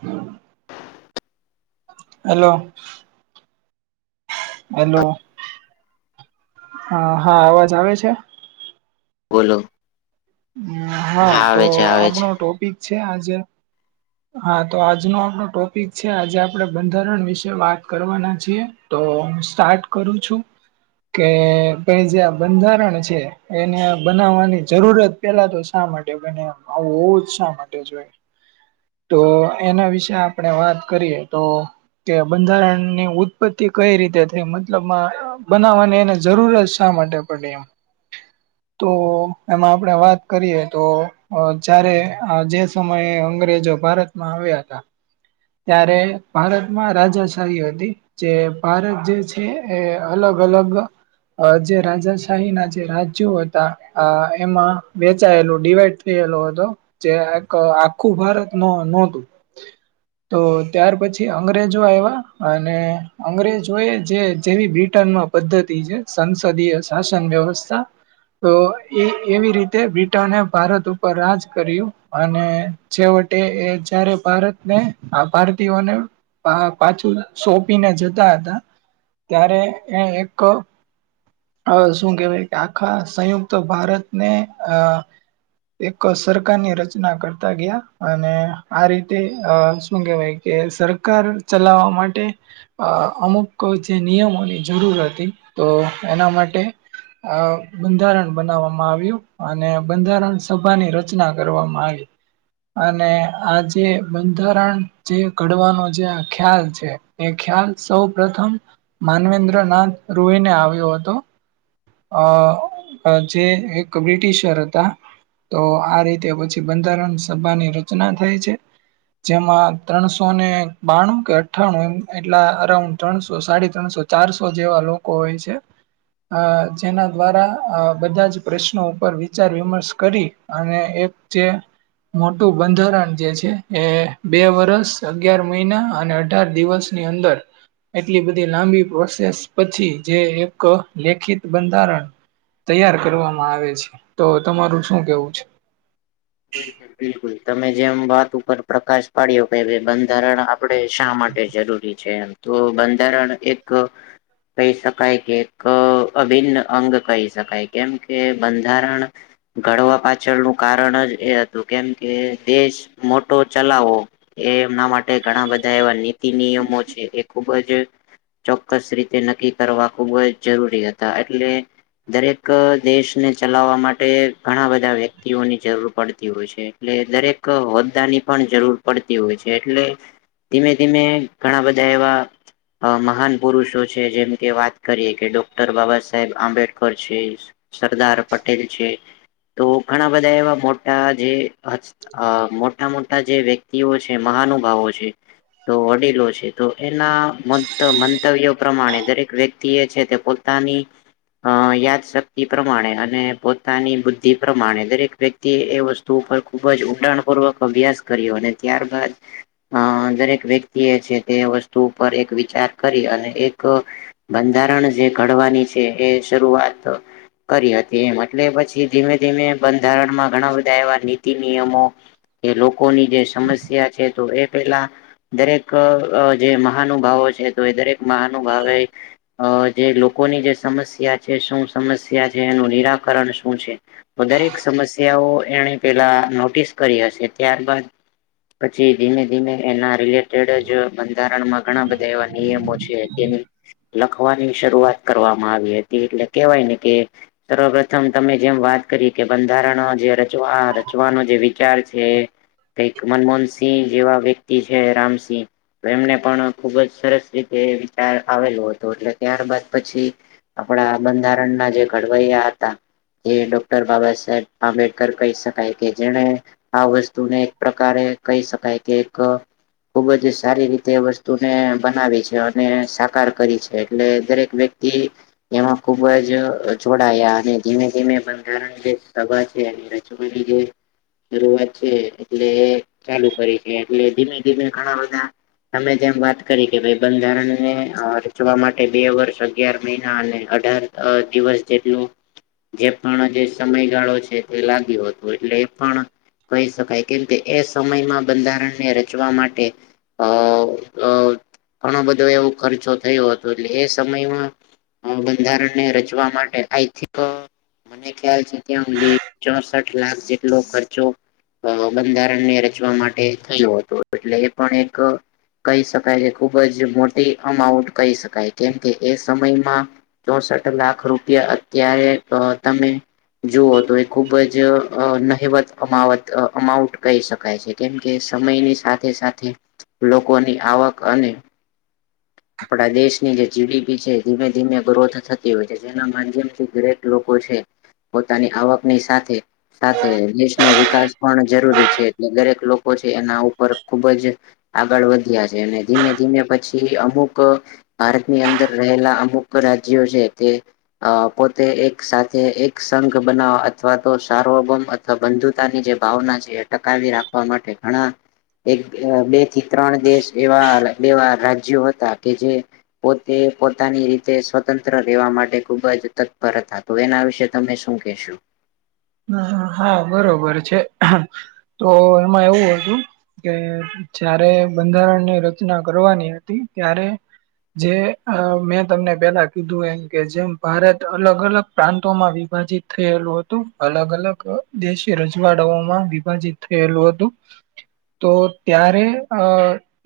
હમ. Hello. Hello, હા, હા, અવાજ આવે છે. બોલો. હમ, હા તો, આવે છે આવે છે. આપણો ટોપિક છે આજે. હા તો, આજનો આપણ ટોપિક છે, આજે આપણે બંધારણ વિશે વાત કરવાના છીએ. તો હું સ્ટાર્ટ કરું છું. કે પ જે આ બંધારણ છે એને બનાવવાની જરૂરત પેલા તો શા માટે બનાયુ આવુ હોઉ જ શા માટે જોઈ તો એના વિશે આપણે વાત કરીએ તો કે બંધારણની ઉત્પત્તિ કઈ રીતે થઈ મતલબ બનાવવાની એને જરૂર જ શા માટે પડી એમ તો એમાં આપણે વાત કરીએ તો અ જયારે જે સમયે અંગ્રેજો ભારતમાં આવ્યા હતા, ત્યારે ભારતમાં રાજાશાહી હતી. જે ભારત જે છે એ અલગ અલગ અ જે રાજાશાહીના જે રાજ્યો હતા અ એમાં વેચાયેલું ડિવાઈડ થયેલો હતો જે એક આખું ભારત નો નોતું તો ત્યાર પછી અંગ્રેજો આવ્યા અને અંગ્રેજ હોય જે જેવી બ્રિટનમાં પદ્ધતિ છે સંસદીય શાસન વ્યવસ્થા તો એ એવી રીતે બ્રિટને ભારત ઉપર રાજ કર્યું અને છેવટે એ જયારે ભારતને આ ભારતીયોને પા પાછું સોંપીને જતા હતા ત્યારે એ એક અ શું કેહેવાય કે આખા સંયુક્ત ભારતને અ એક સરકારની રચના કરતા ગયા અને આ રીતે અ શું કેહેવાય કે સરકાર ચલાવા માટે અ અમુક જે નિયમોની જરૂર હતી તો એના માટે આ બંધારણ બનાવવામાં આવ્યું અને બંધારણ સભાની રચના કરવામાં આવી. અને આ જે બંધારણ જે ઘડવાનો જે આ ખ્યાલ છે. એ ખ્યાલ સૌ પ્રથમ માનવેન્દ્રનાથ રૂહીને આવ્યો હતો. અ અ જે એક બ્રિટિશર હતા. તો આ રીતે પછી બંધારણ સભાની રચના થઇ છે. જેમાં ત્રણસો ને બાણું કે અઠ્ઠાણું એ એટલા અરાઉન્ડ ત્રણસો સાડી ત્રણસો ચારસો જેવા લોકો હોય છે. અ જેના દ્વારા અ બધા જ પ્રશ્નો ઉપર વિચાર વિમર્શ કરી અને એક જે મોટું બંધારણ જે છે એ બે વર્ષ, અગિયાર મહિના અને અઢાર દિવસ ની અંદર એટલી બધી લાંબી પ્રોસેસ પછી જે એક લેખિત બંધારણ તૈયાર કરવામાં આવે છે તો તમારું શું કેવું છે. [inaudible] બિલકુલ તમે જેમ વાત ઉપર પ્રકાશ પાડ્યો કે બંધારણ આપણે શા માટે જરૂરી છે એમ તો બંધારણ એક કહી શકાય કે એક અભિન્ન અંગ કહી શકાય કેમ કે બંધારણ ઘડવા પાછળનું કારણ જ એ હતું કેમકે દેશ મોટો ચલાવવો એ એમના માટે ઘણા બધા એવા નીતિ નિયમો છે. એ ખુબ જ ચોક્કસ રીતે નક્કી કરવા ખૂબ જ જરૂરી હતા. એટલે દરેક દેશને ચલાવવા માટે ઘણા બધા વ્યક્તિઓની જરૂર પડતી પડતી હોય છે. એટલે દરેક હોદ્દાની પણ જરૂર પડતી હોય છે. એટલે ધીમે ધીમે ઘણાં બધાં એવા મહાન પુરુષો છે. જેમ કે, વાત કરીએ કે ડોક્ટર બાબાસાહેબ આંબેડકર છે સરદાર પટેલ છે. તો ઘણા બધા એવા મોટા અ જે અ મોટા મોટા જે વ્યક્તિઓ છે, મહાનુભાવો છે [inaudible] તો વડીલો છે, તો એના મંત મંતવ્યો પ્રમાણે દરેક વ્યક્તિ એ છે તે પોત તાની અ યાદશક્તિ પ્રમાણે અને પોતાની બુદ્ધિ પ્રમાણે દરેક તે વસ્તુ ઉપર ખુબ જ ઉંડાણપૂર્વક અભ્યાસ કર્યો અને ત્યારબાદ અ દરેક વ્યક્તિ એ છે તે એ વસ્તુ ઉપર એક વિચાર કરી અને એક બંધારણ જે ઘડવાની છે એ શરૂઆત કરી હતી એમ, અટલે પછી ધીમે ધીમે બંધારણમાં ઘણા બધા એવા નિતિનિયમો એ લોકોની જે સમસ્યા છે તો એ પેલા દરેક અ જે મહાનુભાવો છે. તો એ દરેક મહાનુભાવે અ જે લોકોની જે સમસ્યા છે, શું સમસ્યા છે? એનું નિરાકરણ શું છે? વધારેક સમસ્ તો એણે પેલા નોટિસ કરી હશે, ત્યારબાદ પછી ધીમે ધીમે એના રિલેટેડ જ બંધારણમાં ઘણા બધા એવા નિયમો છે, તેની લખવાની શરૂઆત કરવામાં આવી હ એટલે કેવાયને કે સર્વપ્રથમ તમે જેમ વાત કરી કે બંધારણ જે રચવા રચવાનો જે વિચાર છે એ કંઈક મનમોહનસિંહ જેવા વ્યક્તિ છે રામસિંહ એમને પણ ખુબ જ સરસ રીતે વિચાર આવેલો હતો. એટલે ત્યારબાદ પછી આપડા બંધારણના જે ઘડવૈયા હતા, જે ડોક્ટર બાબાસાહેબ આંબેડકર કહી શકાય કે જેણે આ વસ્તુને એક પ્રકારે કહી શકાય કે એક ખુબ જ સારી રીતે વસ્તુને બનાવી છે અને સાકાર કરી છે એટલે દરેક વ્યક્ તે એમાં ખુબ જ જોડાયા અને ધીમે ધીમે બંધારણ જે સભા છે એને રચવાની જે શરૂઆત છે એટલે ચાલુ કરી કે ધીમે ધીમે ઘણાં બધાં તમે જેમ વાત કરી કે ભાઈ બંધારણને અ રચવા માટે બે વર્ષ અગ્યાર મહિના અને અઢાર અ દિવસ જેટલું જે પણ જે સમય ગાળો છે, તે લાગ્યો હતો એટલે એ પણ કહી શકાય. કેમ કે એ સમયમાં બંધારણને રચવા માટે અ ઘણો બધો એવો ખર્ચો થયો હતો એટલે એ સમયમાં બંધારણને રચવા માટે આઈ થીક અ મને ખ્યાલ છે ત્યાં હુંધી ચોસઠ લાખ જેટલો ખર્ચો બંધારણને રચવા માટે થયો હતો. એટલે એ પણ એક કહી શકાય કે ખુબ જ મોટી અમાઉન્ટ કહી શકાય. કેમકે, એ સમયમાં ચોસઠ લાખ રૂપિયા અત્યારે તો તમે જુઓ તો એ ખુબ જ અ નહિવત્ અમાવત અ અમાઉન્ટ કહી શકાય છે. કેમકે, સમયની સાથે સાથે લોકોની આવક અને [inaudible] આપણા દેશની જે જી ડી પી છે ધીમે ધીમે ગ્રોથ થતી હોય છે જેના માધ્યમથી દરેક લોકો છે પોતાની આવકની સાથે સાથે દેશનો વિકાસ પણ જરૂરી છે. એટલે દરેક લોકો છે એના ઉપર ખુબ જ આગળ વધ્યા છે અને ધીમે ધીમે પછી અમુક ભારતની અંદર રહેલા અમુક રાજ્યો છે તે અ પોતે એક સાથે એક સંઘ બનાવવા અથવા તો સાર્વભૌમ અથવા બંધુતાની જે ભાવના છે એ ટકાવી રાખ વા માટે ઘણા એક બે થી ત્રણ દેશ એવા બેવા રાજ્યો હતા કે જે પોતે પોતાની રીતે સ્વતંત્ર રહેેવા માટે ખુબ જ તત્પર હતા તો એના વિશે તમે શું કેશો? હ હા બરોબર છે તો એમાં એવું હતું. કે જારે બંધારણની રચના કરવાની હતી ત્યારે જે મેં તમને પેલા કીધું એમ કે જેમ ભારત અલગ અલગ પ્રાંતોમાં વિભાજીત થયેલુ હતું અલગ અલગ દેશી રજવાડાઓમાં વિભાજીત થયેલું હતું. તો ત્યારે અ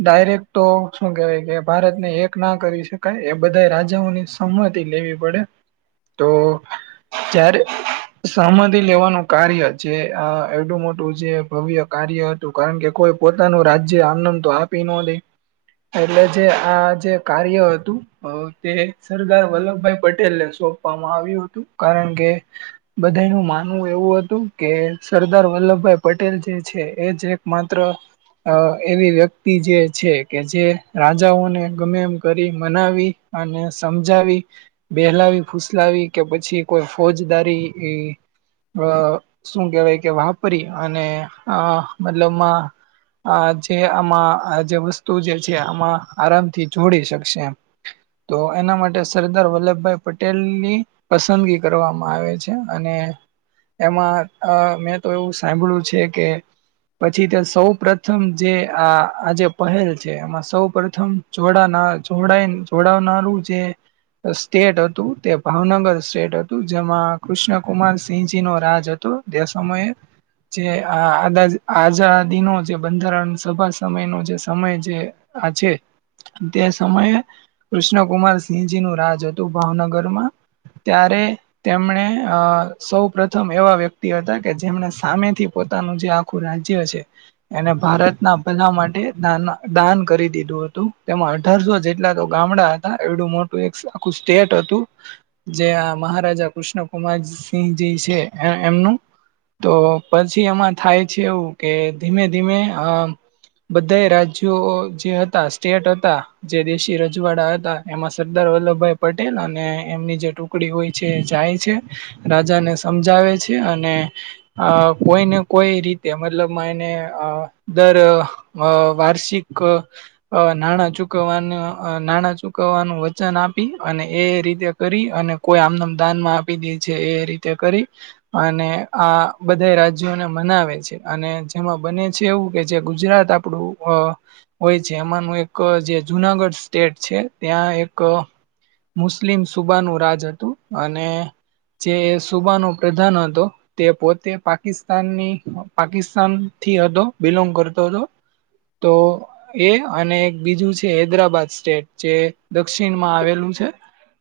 ડાયરેક્ટ તો શું કેવાય કે ભારતને એક ના કરી શકાય એ બધા રાજાઓની સંમતિ લેવી પડે તો જ્યારે સહમતી લેવાનું કાર્ય જે એવડું મોટું જે ભવ્ય કાર્ય હતું કારણ કે કોઈ પોતાનું રાજ્ય આમન આમ તો આપી ન દે. એટલે જે આ જે કાર્ય હતું તે સરદાર વલ્લભભાઈ પટેલને સોંપવામાં આવ્યું હતું કારણ કે બધા નું માનવું એવું હતું કે સરદાર વલ્લભભાઈ પટેલ જે છે એ જ એક માત્ર અ એવી વ્યક્તિ જે છે કે જે રાજાઓને ગમે એમ કરી મનાવી અને સમજાવી બેહેલાવી ફુસલાવી કે પછી કોઈ ફોજદારી એ અ શું કેહેવાય કે વાપરી અને આ મતલબમાં આ જે આમાં આ જે વસ્તુ જે છે આમાં આરામથી જોડી શકશે એમ. તો એના માટે સરદાર વલ્લભભાઈ પટેલની પસંદગી કરવામાં આવે છે. અને એમાં મેં તો એવું સાંભળ્યું છે કે પછી તે સૌ પ્રથમ જે આ આજે પહેલ છે એમાં સૌ પ્રથમ જોડાના જોવડાઈન જોડાવનારું જે સ્ટેટ હતું તે ભાવનગર સ્ટેટ હતું જેમાં કૃષ્ણ કુમાર સિંહજીનો રાજ હતો તે સમયે જે આ આ આઝાદીનો જે બંધારણ સભા સમયનો જે સમય જે આ છે તે સમયે કૃષ્ણ કુમાર સિંહજીનું રાજ હતું ભાવનગરમાં ત્યારે તેમણે અ સૌ પ્રથમ એવા વ્યક્તિ હતા કે જેમણે સામેથી પોતાનું જે આખું રાજ્ય છે એને ભારતના ભધા માટે દા દાન કરી દીધું હતું તેમાં અઢારસો જેટલા તો ગામડા હતા એવડું મોટું એક આખું સ્ટેટ હતું. જે મહારાજા કૃષ્ણ કુમાર સિંહજી છે એમનું તો પછી એમાં થાય છે એવું કે ધીમે ધીમે અ બધાય રાજ્યો જે હતા સ્ટેટ હતા. જે દેશી રજવાડા હતા એમાં સરદાર વલ્લભભાઈ પટેલ અને એમની જે ટુકડી હોય છે એ જાય છે. રાજાને સમજાવે છે અને અ કોઈને કોઈ રીતે મતલબ માં એને દર અ વાર્ષિક અ નાણાં ચૂકવવાનું નાણાં ચૂકવવાનું વચન આપી અને એ રીતે કરી અને કોઈ આમનેમ દાનમાં આપી દે છે એ રીતે કરી અને આ બધા રાજ્યોને મનાવે છે. અને જેમાં બને છે એવું કે જે ગુજરાત આપ પડું અ હોય છે. એમાંનું એક જે જુનાગઢ સ્ટેટ છે. ત્યાં એક મુસ્લિમ સુબાનું રાજ હતું. અને જે સુબાનો પ્રધાન હતો તે પોતે પાકિસ્તાનની પાકિસ્તાન થી હતો, બિલોંગ કરતો હતો. તો એ અને એક બીજું છે હૈદરાબાદ સ્ટેટ જે દક્ષિણમાં આવેલું છે.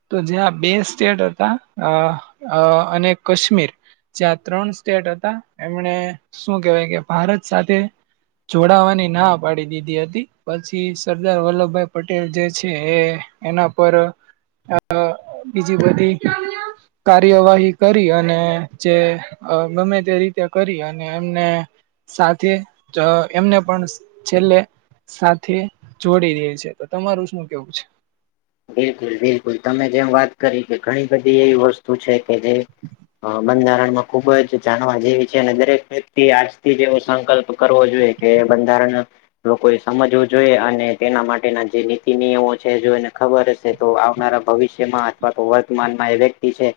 તો જ્યાં બે સ્ટેટ હતા. અ અને કાશ્મીર. જ્યાં ત્રણ સ્ટેટ હતા. એમણે શું કેહેવાય કે ભારત સાથે જોડાવાની ના પાડી દીધી હતી. પછી સરદાર વલ્લભભાઈ પટેલ જે છે એ એના પર આ બીજી બધી કાર્યવાહી કરી અને જે ગમે તે રીતે કરી અને એમને સાથે જ એમને પણ છેલ્લે સાથે જોડી રે છે. તો તમારું શું કેવું છે? બિલકુલ બિલકુલ, તમે જેમ વાત કરી કે ઘણી બધી એવી વસ્તુ તું છે કે જે અ બંધારણમાં ખુબ જ જાણવા જેવી છે. અને દરેક વ્યક્તિ આજથી જ એવો સંકલ્પ કરવો જોઈએ કે બંધારણ લોકો એ સમજવું જોઈએ અને તેના માટેના જે નીતિ નિયમો છે. જોને ખબર હશે તો આવનારા ભવિષ્યમાં અથવા તો વર્તમાનમાં એ વ્યક્તિ છે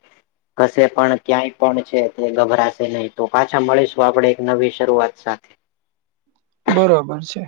કશે પણ ક્યાંય પણ છે તે ગભરાશે નહી. તો પાછા મળીશું આપણે એક નવી શરૂઆત સાથે. બરોબર છે.